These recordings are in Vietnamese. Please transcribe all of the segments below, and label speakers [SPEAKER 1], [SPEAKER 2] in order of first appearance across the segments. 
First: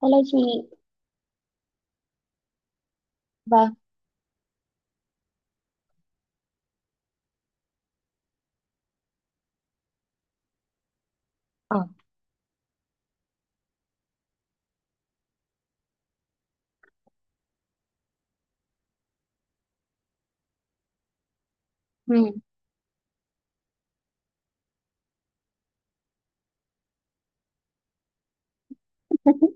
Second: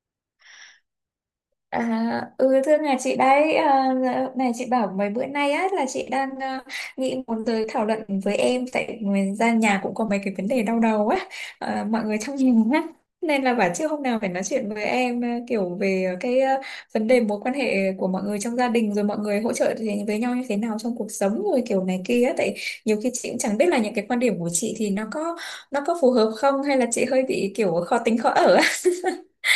[SPEAKER 1] Hello chị,
[SPEAKER 2] À, ừ thưa nhà chị đấy
[SPEAKER 1] vâng.
[SPEAKER 2] à? Dạ, này chị bảo mấy bữa nay á là chị đang nghĩ muốn tới thảo luận với em, tại người ra nhà cũng có mấy cái vấn đề đau đầu á,
[SPEAKER 1] Ờ.
[SPEAKER 2] mọi người trong nhà á, nên là bảo trước hôm nào phải nói chuyện với em, kiểu về cái, vấn đề mối quan hệ của mọi người trong gia đình, rồi mọi người hỗ trợ thì với nhau như thế nào trong cuộc sống rồi kiểu này kia á,
[SPEAKER 1] Ừ.
[SPEAKER 2] tại nhiều khi chị cũng chẳng biết là những cái quan điểm của chị thì nó có phù hợp không, hay là chị hơi bị kiểu khó tính khó ở á.
[SPEAKER 1] Ừ.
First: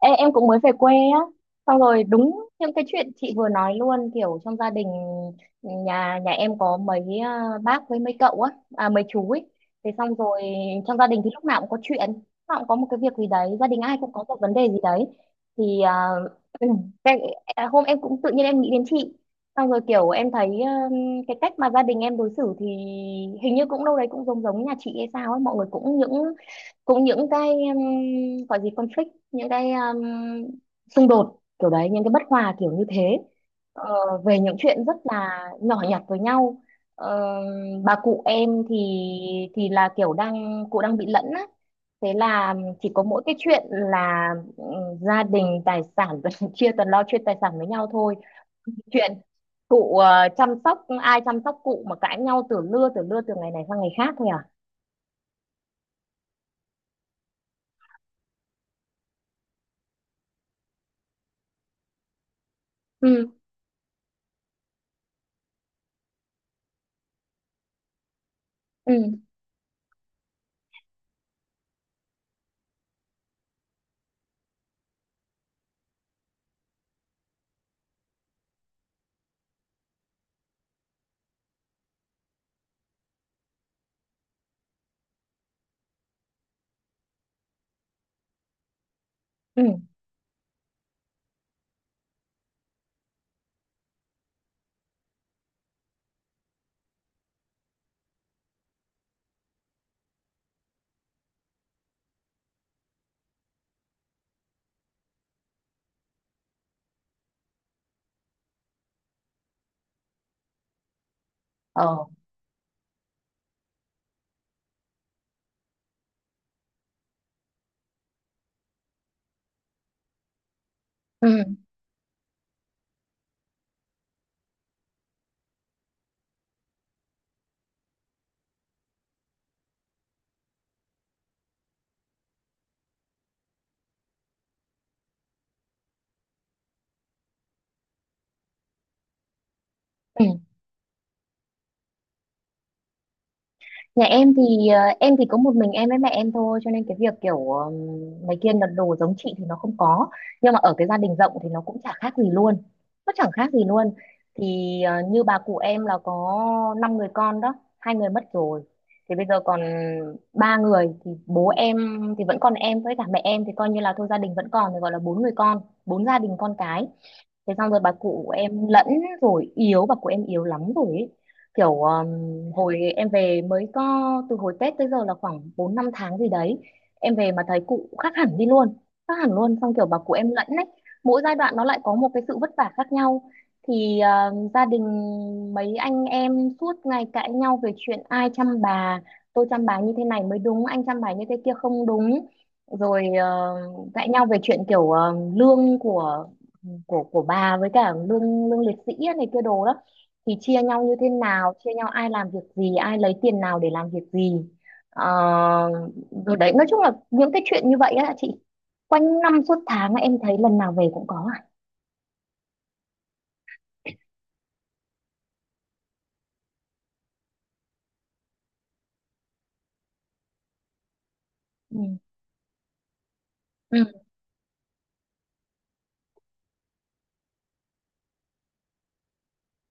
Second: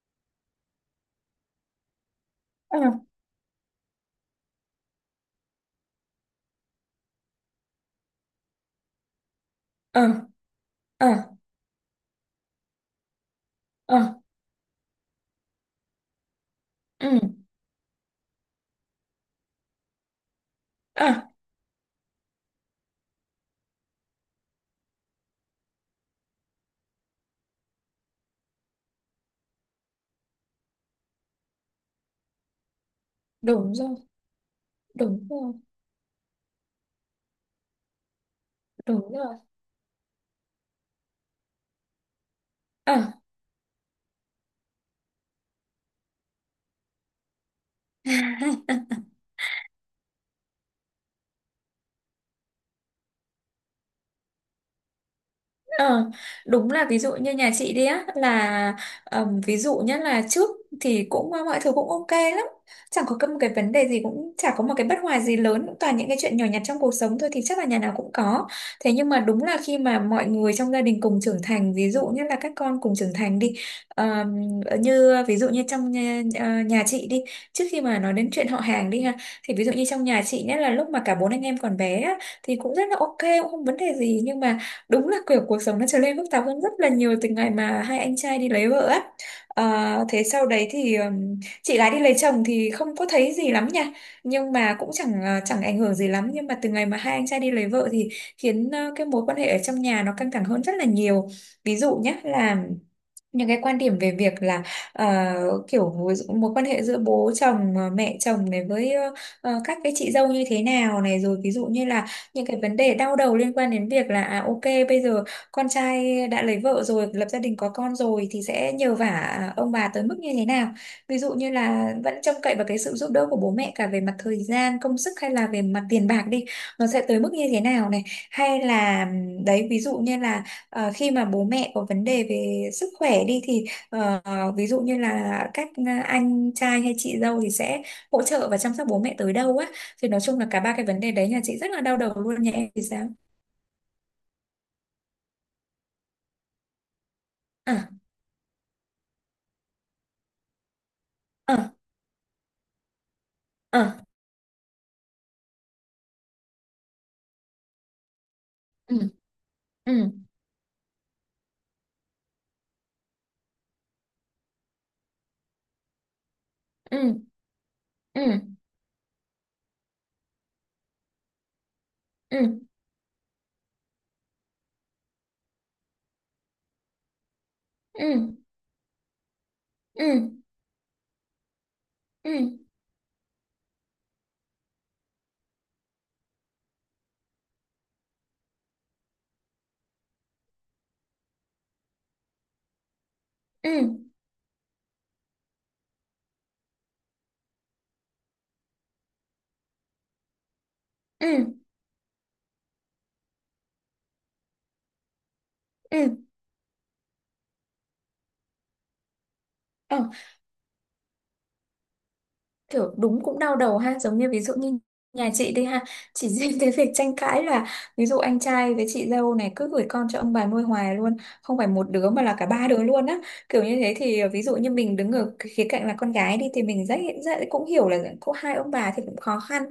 [SPEAKER 1] Ê, em cũng mới về quê á, xong rồi đúng những
[SPEAKER 2] Ờ,
[SPEAKER 1] cái chuyện chị vừa nói luôn, kiểu trong gia đình nhà nhà em có mấy bác với mấy cậu á, à, mấy chú ấy. Thế
[SPEAKER 2] ờ,
[SPEAKER 1] xong rồi trong gia
[SPEAKER 2] ờ,
[SPEAKER 1] đình thì lúc nào cũng có chuyện, lúc nào cũng có một cái việc gì đấy, gia đình ai cũng
[SPEAKER 2] ờ,
[SPEAKER 1] có một vấn đề gì đấy, thì ừ,
[SPEAKER 2] ừ,
[SPEAKER 1] cái, à, hôm em cũng tự nhiên em nghĩ đến chị, xong rồi kiểu em thấy ừ,
[SPEAKER 2] ờ.
[SPEAKER 1] cái cách mà gia đình em đối xử thì hình như cũng đâu đấy cũng giống giống nhà chị hay sao ấy, mọi người cũng những cái gọi gì conflict, những cái xung đột kiểu đấy, những cái bất hòa kiểu như thế.
[SPEAKER 2] Đúng
[SPEAKER 1] Ờ,
[SPEAKER 2] rồi,
[SPEAKER 1] về những chuyện rất
[SPEAKER 2] đúng
[SPEAKER 1] là
[SPEAKER 2] rồi,
[SPEAKER 1] nhỏ nhặt với nhau. Ờ, bà cụ em thì
[SPEAKER 2] đúng rồi.
[SPEAKER 1] thì là kiểu cụ đang bị lẫn á, thế là chỉ
[SPEAKER 2] Ờ.
[SPEAKER 1] có mỗi cái chuyện là ừ, gia đình tài sản chia toàn lo chuyện tài sản với nhau thôi. Chuyện cụ, chăm sóc ai chăm sóc cụ mà cãi nhau từ lưa từ ngày này sang ngày khác thôi à.
[SPEAKER 2] Ờ, đúng là ví dụ như nhà chị đi á, là ví dụ nhất là trước thì cũng mọi thứ cũng ok lắm, chẳng có
[SPEAKER 1] Ừ,
[SPEAKER 2] một cái vấn đề gì, cũng chả có một cái bất hòa gì lớn, cũng toàn những cái chuyện nhỏ nhặt trong cuộc sống thôi thì chắc là nhà nào cũng có. Thế nhưng mà
[SPEAKER 1] ừ,
[SPEAKER 2] đúng là khi mà mọi người trong gia đình cùng trưởng thành, ví dụ như là các con cùng trưởng thành đi, ờm, như ví dụ như trong nhà chị đi, trước khi mà nói đến chuyện họ hàng đi ha, thì ví dụ như trong nhà chị, nhất là lúc mà cả bốn anh em còn bé á, thì cũng rất là ok, cũng không vấn đề gì. Nhưng mà đúng là kiểu cuộc sống nó trở nên phức tạp hơn rất là nhiều từ ngày mà hai anh trai đi lấy vợ á.
[SPEAKER 1] ừ.
[SPEAKER 2] Ờ, thế sau đấy thì chị gái đi lấy chồng thì không có thấy gì lắm nha, nhưng mà cũng chẳng ảnh hưởng gì lắm. Nhưng mà từ ngày mà hai anh trai đi lấy vợ thì khiến cái mối quan hệ ở trong nhà nó căng thẳng hơn rất là nhiều. Ví dụ nhé, là những cái quan điểm về việc là, kiểu ví dụ mối quan hệ giữa bố chồng, mẹ chồng này với các cái chị dâu như thế nào này, rồi ví dụ như
[SPEAKER 1] Ờ.
[SPEAKER 2] là những cái vấn đề đau đầu liên quan đến việc là, ok, bây giờ con trai đã lấy vợ rồi, lập gia đình có con rồi, thì sẽ nhờ vả, ông bà tới mức như thế nào. Ví dụ như
[SPEAKER 1] Ừ.
[SPEAKER 2] là vẫn trông cậy vào cái sự giúp đỡ của bố mẹ cả về mặt thời gian công sức, hay là về mặt tiền bạc đi, nó sẽ tới mức như thế nào này. Hay là, đấy, ví dụ như là, ờ, khi mà bố mẹ có vấn đề về sức khỏe đi, thì ờ, ví dụ như là các anh trai hay chị dâu thì sẽ hỗ trợ và chăm sóc bố mẹ tới đâu á. Thì nói
[SPEAKER 1] Ừ.
[SPEAKER 2] chung là cả ba cái vấn đề đấy nhà chị rất là đau đầu luôn. Nhà em thì sao?
[SPEAKER 1] Nhà em thì em thì có một mình em với mẹ em thôi, cho nên cái việc kiểu
[SPEAKER 2] À,
[SPEAKER 1] mấy kia đặt đồ giống chị thì nó không có, nhưng mà ở cái gia đình rộng thì nó
[SPEAKER 2] à,
[SPEAKER 1] cũng chả khác gì luôn, nó chẳng khác gì luôn.
[SPEAKER 2] à.
[SPEAKER 1] Thì như bà cụ em là có 5 người con đó, 2 người mất rồi
[SPEAKER 2] ừ,
[SPEAKER 1] thì bây giờ còn
[SPEAKER 2] ừ,
[SPEAKER 1] 3 người, thì bố em thì vẫn còn em với cả mẹ em thì coi như là thôi gia đình vẫn còn, thì gọi là 4 người con, 4 gia đình con cái.
[SPEAKER 2] ừ,
[SPEAKER 1] Thế xong rồi bà
[SPEAKER 2] ừ,
[SPEAKER 1] cụ em lẫn rồi yếu, bà cụ em yếu lắm rồi ấy. Kiểu
[SPEAKER 2] ừ,
[SPEAKER 1] hồi em về mới có, từ hồi Tết tới giờ là khoảng 4 5 tháng gì đấy, em về mà thấy cụ khác
[SPEAKER 2] ừ,
[SPEAKER 1] hẳn đi luôn, khác hẳn luôn. Xong kiểu bà cụ em
[SPEAKER 2] ừ,
[SPEAKER 1] lẫn ấy, mỗi giai đoạn nó lại có một cái
[SPEAKER 2] ừ,
[SPEAKER 1] sự vất
[SPEAKER 2] ừ,
[SPEAKER 1] vả khác nhau. Thì gia đình mấy anh em suốt ngày cãi nhau về chuyện ai chăm bà, tôi chăm bà như thế này mới đúng, anh chăm bà như thế kia không đúng, rồi
[SPEAKER 2] ừ,
[SPEAKER 1] cãi nhau về chuyện kiểu lương của bà với cả lương lương liệt sĩ á, này kia đồ đó, thì chia nhau như thế
[SPEAKER 2] ừ,
[SPEAKER 1] nào, chia nhau ai làm việc gì, ai lấy tiền nào để làm việc gì. Ờ,
[SPEAKER 2] ừ.
[SPEAKER 1] rồi đấy, nói chung là những cái chuyện như vậy á chị, quanh năm suốt tháng
[SPEAKER 2] Ừ,
[SPEAKER 1] á, em thấy lần nào về cũng có à.
[SPEAKER 2] kiểu đúng cũng đau đầu ha. Giống như ví dụ như nhà chị đi ha, chỉ riêng cái việc tranh cãi là ví dụ anh trai với chị dâu này cứ gửi con cho ông bà nuôi hoài luôn, không phải
[SPEAKER 1] Ừ,
[SPEAKER 2] một đứa mà là cả ba đứa luôn á. Kiểu như
[SPEAKER 1] ừ,
[SPEAKER 2] thế thì ví dụ như mình đứng ở cái khía cạnh là con gái đi, thì mình rất, rất cũng hiểu là có hai ông bà thì cũng khó khăn,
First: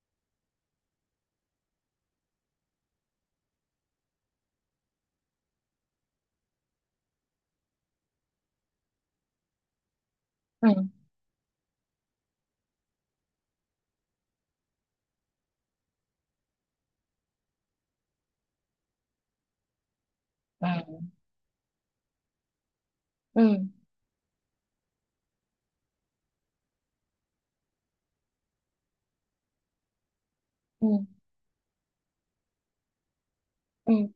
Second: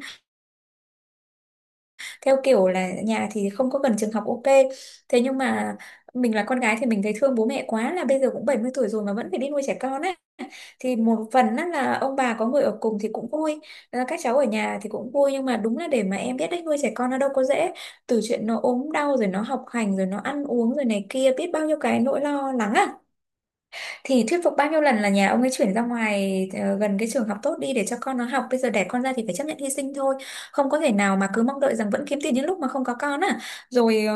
[SPEAKER 2] theo kiểu là nhà thì không có cần trường học ok. Thế nhưng mà mình là con gái thì mình thấy thương bố mẹ quá, là bây giờ cũng 70 tuổi rồi mà vẫn phải đi nuôi trẻ con á. Thì một phần á là ông bà có người ở cùng thì cũng vui. Ờ, các cháu ở nhà thì cũng vui, nhưng mà đúng là để mà em biết đấy, nuôi trẻ con nó đâu có dễ. Từ chuyện nó ốm đau rồi nó học hành rồi nó ăn uống rồi này
[SPEAKER 1] ừ,
[SPEAKER 2] kia, biết bao nhiêu cái nỗi lo lắng á.
[SPEAKER 1] ừ,
[SPEAKER 2] Thì thuyết phục bao nhiêu lần là nhà ông ấy chuyển ra ngoài, gần cái trường học tốt đi để cho con nó học. Bây giờ đẻ con ra thì phải chấp nhận hy sinh thôi, không có
[SPEAKER 1] ừ,
[SPEAKER 2] thể nào mà cứ mong đợi rằng vẫn kiếm tiền những lúc mà không có con à.
[SPEAKER 1] ừ,
[SPEAKER 2] Rồi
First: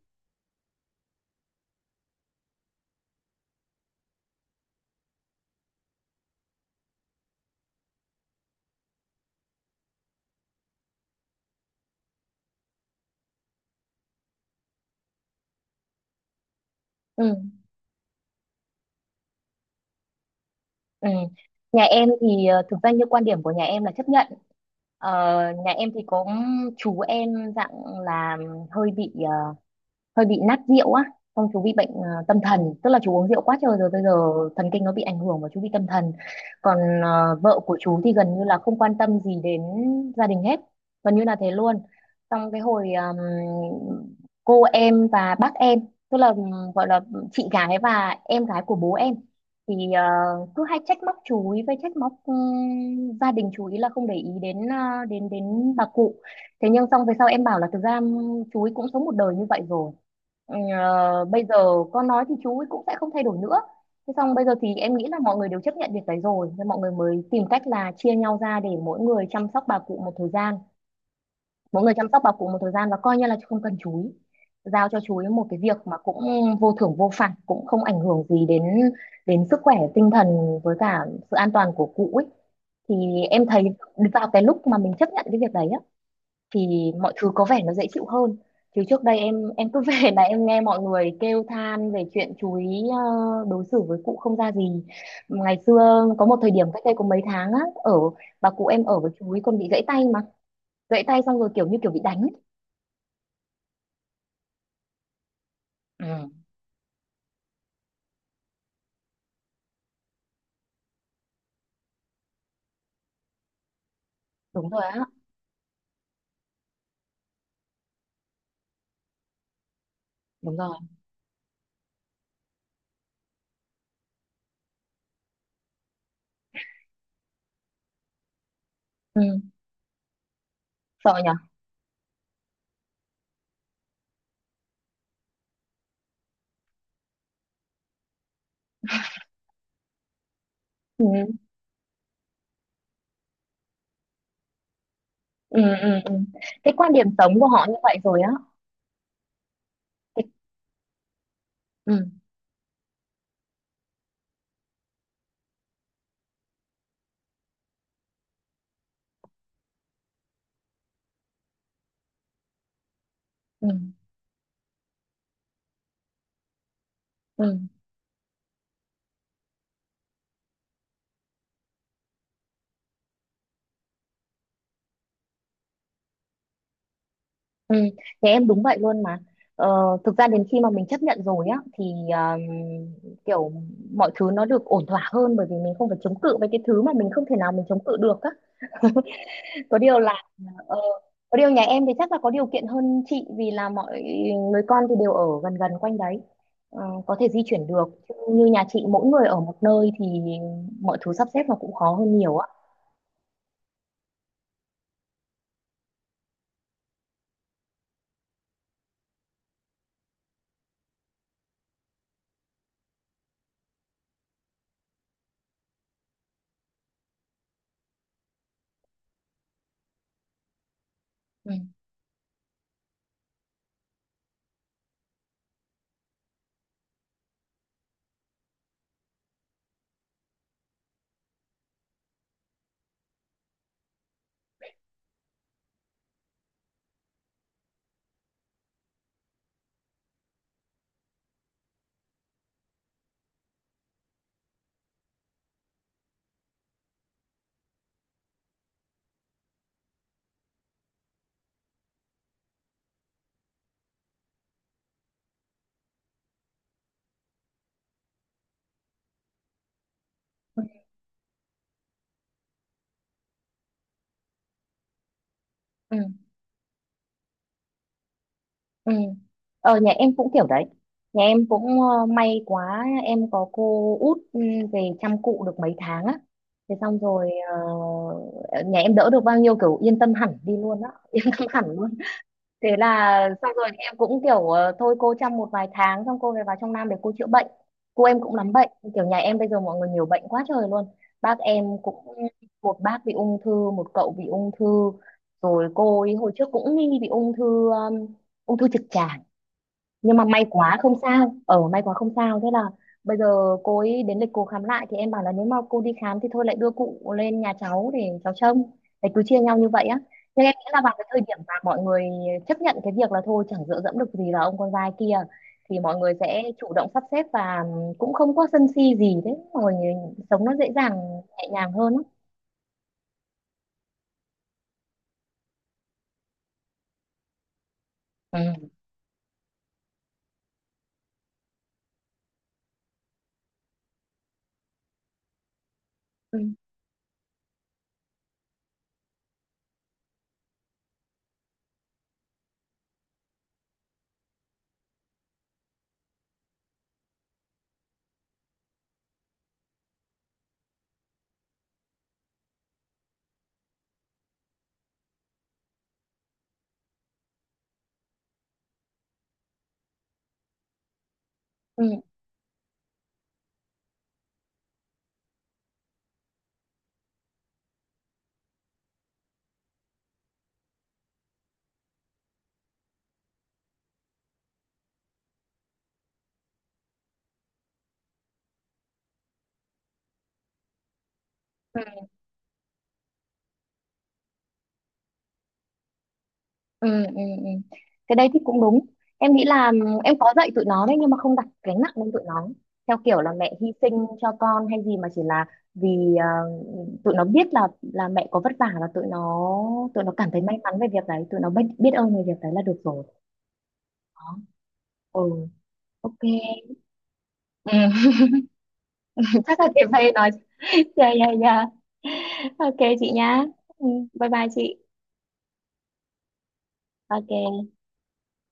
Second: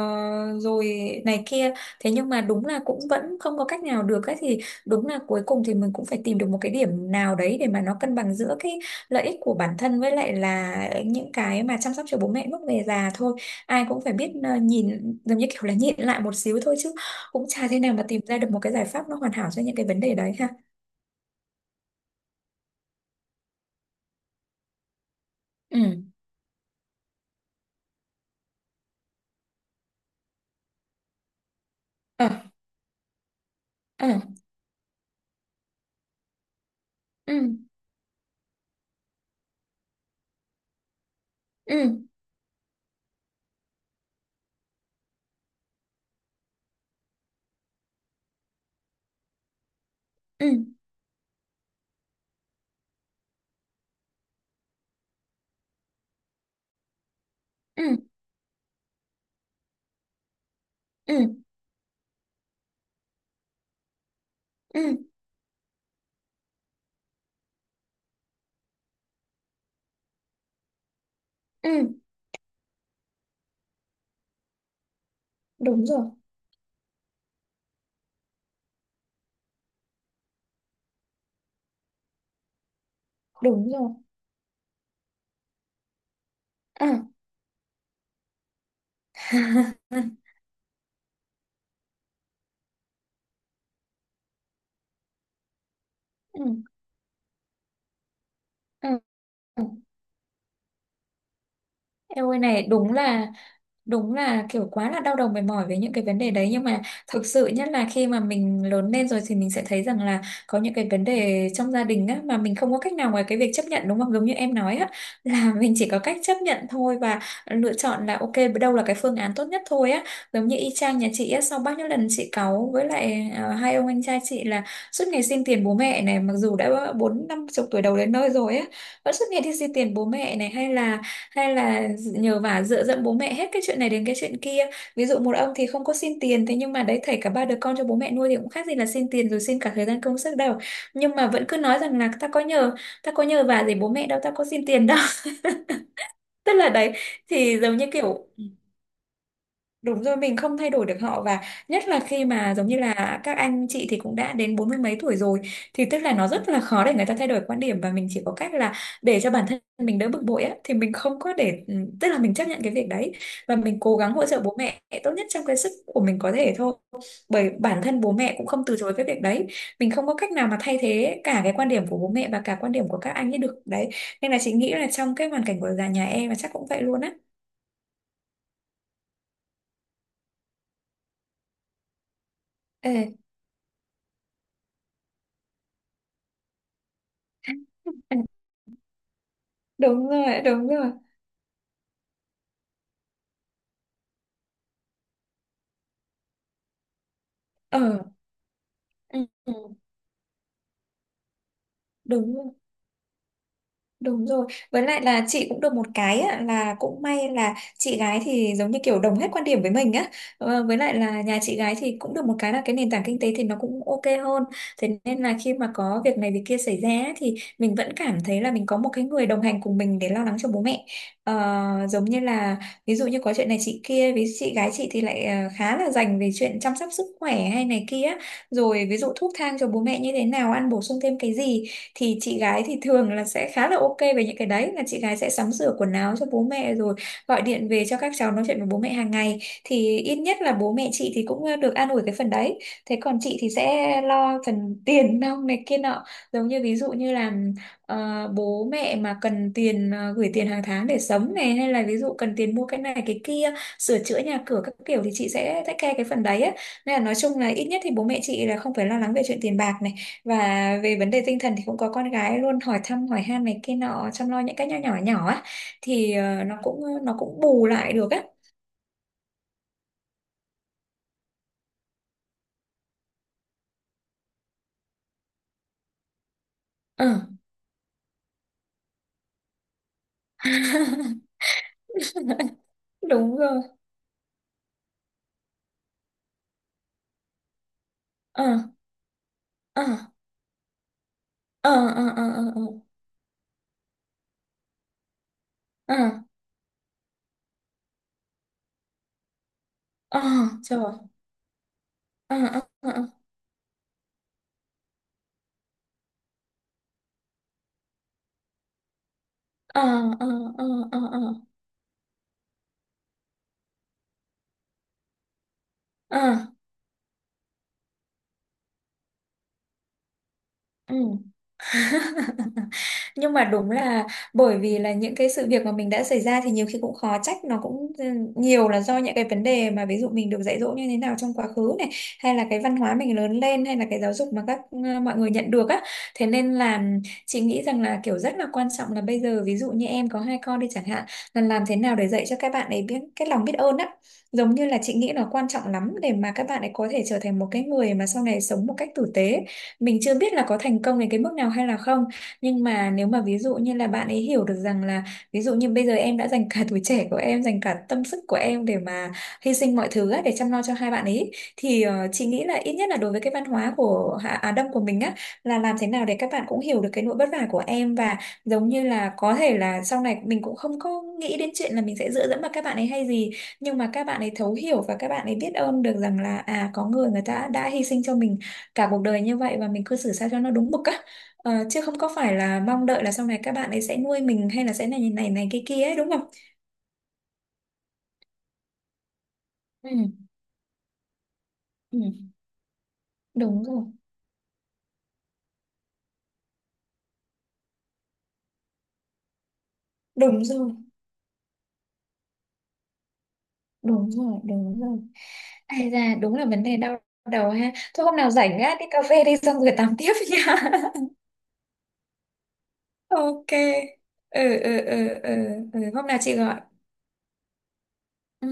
[SPEAKER 2] rồi này kia. Thế nhưng mà đúng là cũng vẫn không có cách nào được ấy, thì đúng là cuối cùng thì mình cũng phải tìm được một cái điểm nào đấy để mà nó cân bằng giữa cái lợi ích của bản thân với lại là những cái mà chăm sóc cho bố mẹ lúc về già thôi. Ai cũng phải biết nhìn giống như kiểu là nhịn lại một xíu thôi, chứ
[SPEAKER 1] ừ, ừ,
[SPEAKER 2] cũng chả thế nào mà tìm ra được một cái giải pháp nó hoàn hảo cho những cái vấn đề đấy ha.
[SPEAKER 1] ừ. Nhà em thì thực ra như quan điểm của nhà em là chấp nhận. Ờ, nhà em thì
[SPEAKER 2] Ừ,
[SPEAKER 1] có chú em dạng là hơi bị hơi bị nát rượu á, xong chú bị bệnh
[SPEAKER 2] ờ,
[SPEAKER 1] tâm thần, tức là chú uống rượu quá trời rồi bây
[SPEAKER 2] ờ,
[SPEAKER 1] giờ thần kinh nó bị ảnh hưởng và chú bị tâm thần. Còn
[SPEAKER 2] ừ,
[SPEAKER 1] vợ của chú thì gần như là không quan tâm gì đến gia đình hết, gần như là thế luôn.
[SPEAKER 2] ừ,
[SPEAKER 1] Xong cái hồi cô em và bác em, tức là gọi là chị gái và em gái của bố em, thì
[SPEAKER 2] ừ,
[SPEAKER 1] cứ hay trách móc chú ý, với trách móc gia đình chú ý là không để ý đến đến đến bà cụ. Thế nhưng xong về sau em bảo là thực
[SPEAKER 2] ừ,
[SPEAKER 1] ra chú ấy cũng sống một đời như vậy rồi. Ừ,
[SPEAKER 2] ừ,
[SPEAKER 1] ờ, bây giờ con nói thì chú ấy cũng sẽ không thay đổi nữa. Thế xong bây giờ thì
[SPEAKER 2] ừ,
[SPEAKER 1] em nghĩ là mọi người đều chấp nhận việc đấy rồi, nên mọi người mới tìm cách là chia nhau ra để mỗi người chăm sóc bà cụ một thời gian,
[SPEAKER 2] ừ.
[SPEAKER 1] mỗi người chăm sóc bà cụ một thời gian và coi như là không cần chú ý, giao cho chú ý một cái việc
[SPEAKER 2] Đúng
[SPEAKER 1] mà
[SPEAKER 2] rồi,
[SPEAKER 1] cũng vô thưởng vô phạt, cũng không ảnh hưởng gì đến đến sức khỏe tinh thần với cả sự an toàn của cụ ấy. Thì em thấy
[SPEAKER 2] đúng rồi.
[SPEAKER 1] vào cái lúc mà mình chấp nhận cái việc đấy á
[SPEAKER 2] Ờ.
[SPEAKER 1] thì mọi thứ có vẻ nó dễ chịu hơn. Chứ trước đây em cứ về là em nghe mọi người kêu than về chuyện chú ý ờ, đối xử với cụ không ra gì. Ngày xưa có một
[SPEAKER 2] Ừ,
[SPEAKER 1] thời điểm cách đây có mấy tháng á, bà cụ em
[SPEAKER 2] ừ,
[SPEAKER 1] ở với chú ý còn
[SPEAKER 2] ừ.
[SPEAKER 1] bị gãy tay mà, gãy tay xong rồi kiểu như kiểu bị đánh
[SPEAKER 2] Em
[SPEAKER 1] ấy.
[SPEAKER 2] ơi này, đúng là kiểu quá là đau đầu mệt mỏi với những cái vấn
[SPEAKER 1] Ừ,
[SPEAKER 2] đề đấy, nhưng mà thực sự nhất là khi mà mình lớn lên rồi thì mình sẽ thấy rằng là có những cái vấn đề trong gia đình á mà mình không có cách nào ngoài cái việc chấp nhận, đúng không? Giống như em
[SPEAKER 1] đúng
[SPEAKER 2] nói
[SPEAKER 1] rồi
[SPEAKER 2] á,
[SPEAKER 1] á,
[SPEAKER 2] là mình chỉ có cách chấp nhận thôi, và lựa chọn là ok, đâu là cái phương án tốt nhất thôi á. Giống như
[SPEAKER 1] đúng
[SPEAKER 2] y
[SPEAKER 1] rồi.
[SPEAKER 2] chang nhà chị á, sau bao nhiêu lần chị cáu với lại hai ông anh trai chị là suốt ngày xin tiền bố mẹ này, mặc dù đã bốn năm chục tuổi đầu đến nơi rồi á, vẫn suốt
[SPEAKER 1] Ừ,
[SPEAKER 2] ngày đi xin tiền bố mẹ này, hay là
[SPEAKER 1] sợ nhở.
[SPEAKER 2] nhờ vả dựa dẫm bố mẹ hết cái chuyện này đến cái chuyện kia. Ví dụ một ông thì không có xin tiền, thế nhưng mà đấy, thảy cả ba đứa con cho bố mẹ nuôi thì cũng khác gì là xin tiền rồi, xin cả thời gian công sức đâu. Nhưng mà
[SPEAKER 1] Ừ,
[SPEAKER 2] vẫn cứ nói rằng là ta có nhờ vả gì bố mẹ đâu, ta có xin tiền đâu.
[SPEAKER 1] ừ, ừ, ừ.
[SPEAKER 2] Tức là
[SPEAKER 1] Cái
[SPEAKER 2] đấy,
[SPEAKER 1] quan điểm sống của
[SPEAKER 2] thì
[SPEAKER 1] họ như
[SPEAKER 2] giống như
[SPEAKER 1] vậy rồi
[SPEAKER 2] kiểu,
[SPEAKER 1] á.
[SPEAKER 2] đúng rồi,
[SPEAKER 1] Cái-
[SPEAKER 2] mình không thay đổi được họ, và nhất
[SPEAKER 1] ừ,
[SPEAKER 2] là khi mà giống như là các anh chị thì cũng đã đến bốn mươi mấy tuổi rồi, thì tức là nó rất là khó để người ta thay đổi quan điểm, và mình chỉ có cách là để cho bản thân mình đỡ bực bội á, thì mình không có tức là mình chấp nhận cái việc đấy, và
[SPEAKER 1] ừ,
[SPEAKER 2] mình cố gắng hỗ trợ bố mẹ tốt nhất trong cái sức của mình có thể thôi. Bởi
[SPEAKER 1] ừ.
[SPEAKER 2] bản thân bố mẹ cũng không từ chối cái việc đấy. Mình không có cách nào mà thay thế cả cái quan điểm của bố mẹ và cả quan điểm của các anh ấy được đấy. Nên là chị nghĩ là trong cái hoàn cảnh của già nhà em là chắc cũng vậy luôn á.
[SPEAKER 1] Ừ, nhà em đúng vậy luôn mà. Ờ, thực ra đến khi mà mình chấp nhận rồi á thì kiểu mọi thứ nó được ổn thỏa hơn, bởi vì mình không phải chống cự với cái thứ mà mình không thể nào mình chống cự
[SPEAKER 2] Ê.
[SPEAKER 1] được á. Có điều
[SPEAKER 2] Đúng
[SPEAKER 1] là
[SPEAKER 2] rồi, đúng
[SPEAKER 1] ờ,
[SPEAKER 2] rồi.
[SPEAKER 1] có điều nhà em thì chắc là có điều kiện hơn chị, vì là mọi người con thì đều ở gần gần quanh đấy. Ờ, có thể di chuyển
[SPEAKER 2] Ờ.
[SPEAKER 1] được. Chứ như nhà chị mỗi
[SPEAKER 2] Ừ,
[SPEAKER 1] người ở
[SPEAKER 2] ừ.
[SPEAKER 1] một nơi thì mọi thứ sắp xếp nó cũng khó hơn
[SPEAKER 2] Đúng
[SPEAKER 1] nhiều á.
[SPEAKER 2] rồi. Đúng rồi. Với lại là chị cũng được một cái á, là cũng may là chị gái thì giống như kiểu đồng hết quan điểm với mình á. Ờ, với lại là nhà chị gái thì cũng được một cái là cái nền tảng kinh tế thì nó cũng ok hơn. Thế nên là khi mà có việc này việc kia xảy ra á, thì mình vẫn cảm thấy là mình có một cái người đồng hành cùng mình để lo lắng cho bố mẹ.
[SPEAKER 1] Ừ.
[SPEAKER 2] Ờ, giống như là ví dụ như có chuyện này chị kia, với chị gái chị thì lại khá là dành về chuyện chăm sóc sức khỏe hay này kia. Rồi ví dụ thuốc thang cho bố mẹ như thế nào, ăn bổ sung thêm cái gì thì chị gái thì thường là sẽ khá là ok về những cái đấy, là chị gái sẽ sắm sửa quần áo cho bố mẹ rồi gọi điện về cho các cháu nói chuyện với bố mẹ hàng ngày. Thì ít nhất là bố mẹ chị thì cũng được an ủi cái phần đấy. Thế còn chị thì sẽ lo phần tiền nong này kia nọ, giống như ví dụ như là bố mẹ mà cần tiền, gửi tiền hàng tháng để sống này, hay là ví dụ cần tiền mua cái này cái kia sửa chữa nhà cửa các kiểu thì chị sẽ take care cái phần đấy ấy. Nên là nói chung là ít nhất thì bố mẹ chị là không phải lo lắng về chuyện tiền bạc này, và về vấn đề tinh thần thì cũng có con gái luôn hỏi thăm hỏi han này kia nọ, chăm lo những cái nhỏ nhỏ nhỏ á,
[SPEAKER 1] Ừ.
[SPEAKER 2] thì nó cũng bù lại được á.
[SPEAKER 1] Ừ. Ờ, nhà em cũng kiểu đấy. Nhà em cũng may quá em có cô út, về chăm cụ được mấy tháng á. Thế xong
[SPEAKER 2] Ờ.
[SPEAKER 1] rồi ờ, nhà em đỡ được bao nhiêu, kiểu yên tâm hẳn đi luôn á, yên tâm hẳn luôn. Thế là
[SPEAKER 2] Đúng
[SPEAKER 1] xong
[SPEAKER 2] rồi.
[SPEAKER 1] rồi em cũng kiểu thôi cô chăm một vài tháng xong cô về vào trong Nam để cô chữa bệnh. Cô em cũng
[SPEAKER 2] Ờ,
[SPEAKER 1] lắm bệnh, kiểu nhà em bây giờ mọi
[SPEAKER 2] ờ,
[SPEAKER 1] người nhiều bệnh quá trời luôn. Bác em
[SPEAKER 2] ờ,
[SPEAKER 1] cũng
[SPEAKER 2] ờ, ờ, ờ,
[SPEAKER 1] một bác bị ung thư, một cậu bị ung thư, rồi
[SPEAKER 2] ờ,
[SPEAKER 1] cô ấy
[SPEAKER 2] ờ,
[SPEAKER 1] hồi trước cũng nghi bị ung thư trực tràng, nhưng
[SPEAKER 2] ờ,
[SPEAKER 1] mà may quá
[SPEAKER 2] trời,
[SPEAKER 1] không sao, ở may quá không
[SPEAKER 2] ờ,
[SPEAKER 1] sao. Thế
[SPEAKER 2] ờ,
[SPEAKER 1] là
[SPEAKER 2] ờ,
[SPEAKER 1] bây giờ cô ấy đến lịch cô khám lại thì em bảo là nếu mà cô đi khám thì thôi lại đưa cụ lên nhà cháu để cháu trông, để cứ chia nhau như
[SPEAKER 2] ờ,
[SPEAKER 1] vậy á.
[SPEAKER 2] ờ, ờ,
[SPEAKER 1] Nhưng em nghĩ
[SPEAKER 2] ờ,
[SPEAKER 1] là vào
[SPEAKER 2] ờ,
[SPEAKER 1] cái
[SPEAKER 2] ờ,
[SPEAKER 1] thời
[SPEAKER 2] ờ,
[SPEAKER 1] điểm mà mọi người chấp nhận cái việc là thôi chẳng dựa dẫm được gì vào ông con trai kia thì mọi người
[SPEAKER 2] ờ, ờ,
[SPEAKER 1] sẽ chủ động sắp xếp và cũng không có sân si gì, thế mọi người sống nó dễ dàng,
[SPEAKER 2] ừ.
[SPEAKER 1] nhẹ nhàng hơn á.
[SPEAKER 2] Nhưng mà đúng là bởi vì là những cái sự việc mà mình đã xảy ra thì nhiều khi cũng khó trách, nó cũng
[SPEAKER 1] Ừ.
[SPEAKER 2] nhiều là do những cái vấn đề mà ví dụ mình được dạy dỗ như thế nào trong quá khứ này, hay là cái văn hóa mình lớn lên, hay là cái giáo dục mà các mọi người nhận được á. Thế
[SPEAKER 1] Ừ.
[SPEAKER 2] nên là chị nghĩ rằng là kiểu rất là quan trọng, là bây giờ ví dụ như em có hai con đi chẳng hạn, là làm thế nào để dạy cho các bạn ấy biết cái lòng biết ơn á, giống như là chị nghĩ là quan trọng lắm để mà các bạn ấy có thể trở thành một cái người mà sau này sống một cách tử tế. Mình chưa biết là có thành công đến cái mức nào hay là không, nhưng mà nếu mà ví dụ như là bạn ấy hiểu được rằng là ví dụ như bây giờ em đã dành cả tuổi trẻ của em, dành cả tâm sức của em để mà hy sinh mọi thứ á, để chăm lo cho hai bạn ấy, thì
[SPEAKER 1] Ừ.
[SPEAKER 2] chị nghĩ là ít nhất là đối với cái văn hóa của Á Đông của mình á, là làm thế nào để các bạn cũng hiểu được cái nỗi vất vả của em, và giống như là có thể là sau này mình cũng không có nghĩ đến chuyện là mình sẽ dựa dẫm vào các bạn ấy hay gì, nhưng mà các bạn ấy thấu hiểu và các bạn ấy biết ơn được rằng là à có người người ta đã hy sinh cho mình cả cuộc đời như vậy, và mình cư xử sao cho nó đúng mực á. Ờ, chứ không có phải là mong đợi là sau này các bạn ấy sẽ nuôi mình hay là sẽ này này này kia kia ấy, đúng không?
[SPEAKER 1] Ừ, ừ, ừ, cái đấy thì cũng đúng. Em nghĩ là
[SPEAKER 2] Ừ,
[SPEAKER 1] em có dạy tụi nó đấy, nhưng mà không đặt gánh nặng
[SPEAKER 2] ừ,
[SPEAKER 1] lên tụi nó theo kiểu là mẹ
[SPEAKER 2] đúng
[SPEAKER 1] hy
[SPEAKER 2] rồi,
[SPEAKER 1] sinh cho con hay gì, mà chỉ là vì ờ, tụi nó biết là mẹ có vất vả, và tụi nó cảm thấy
[SPEAKER 2] đúng
[SPEAKER 1] may mắn
[SPEAKER 2] rồi,
[SPEAKER 1] về việc đấy, tụi nó biết biết ơn về việc đấy là được rồi.
[SPEAKER 2] đúng
[SPEAKER 1] Đó.
[SPEAKER 2] rồi, đúng rồi.
[SPEAKER 1] Ừ.
[SPEAKER 2] Ai ra
[SPEAKER 1] Ok.
[SPEAKER 2] đúng là vấn đề đau đầu ha. Thôi
[SPEAKER 1] Ừ.
[SPEAKER 2] hôm nào rảnh á đi cà phê đi xong
[SPEAKER 1] chắc là
[SPEAKER 2] rồi
[SPEAKER 1] chị
[SPEAKER 2] tám
[SPEAKER 1] phải
[SPEAKER 2] tiếp
[SPEAKER 1] nói,
[SPEAKER 2] nha.
[SPEAKER 1] yeah yeah yeah, ok chị nhá.
[SPEAKER 2] Ok.
[SPEAKER 1] Ừ. Bye
[SPEAKER 2] Ừ,
[SPEAKER 1] bye chị.
[SPEAKER 2] ừ, ừ, ừ, ừ. Hôm nào chị gọi.
[SPEAKER 1] Ok
[SPEAKER 2] Ừ.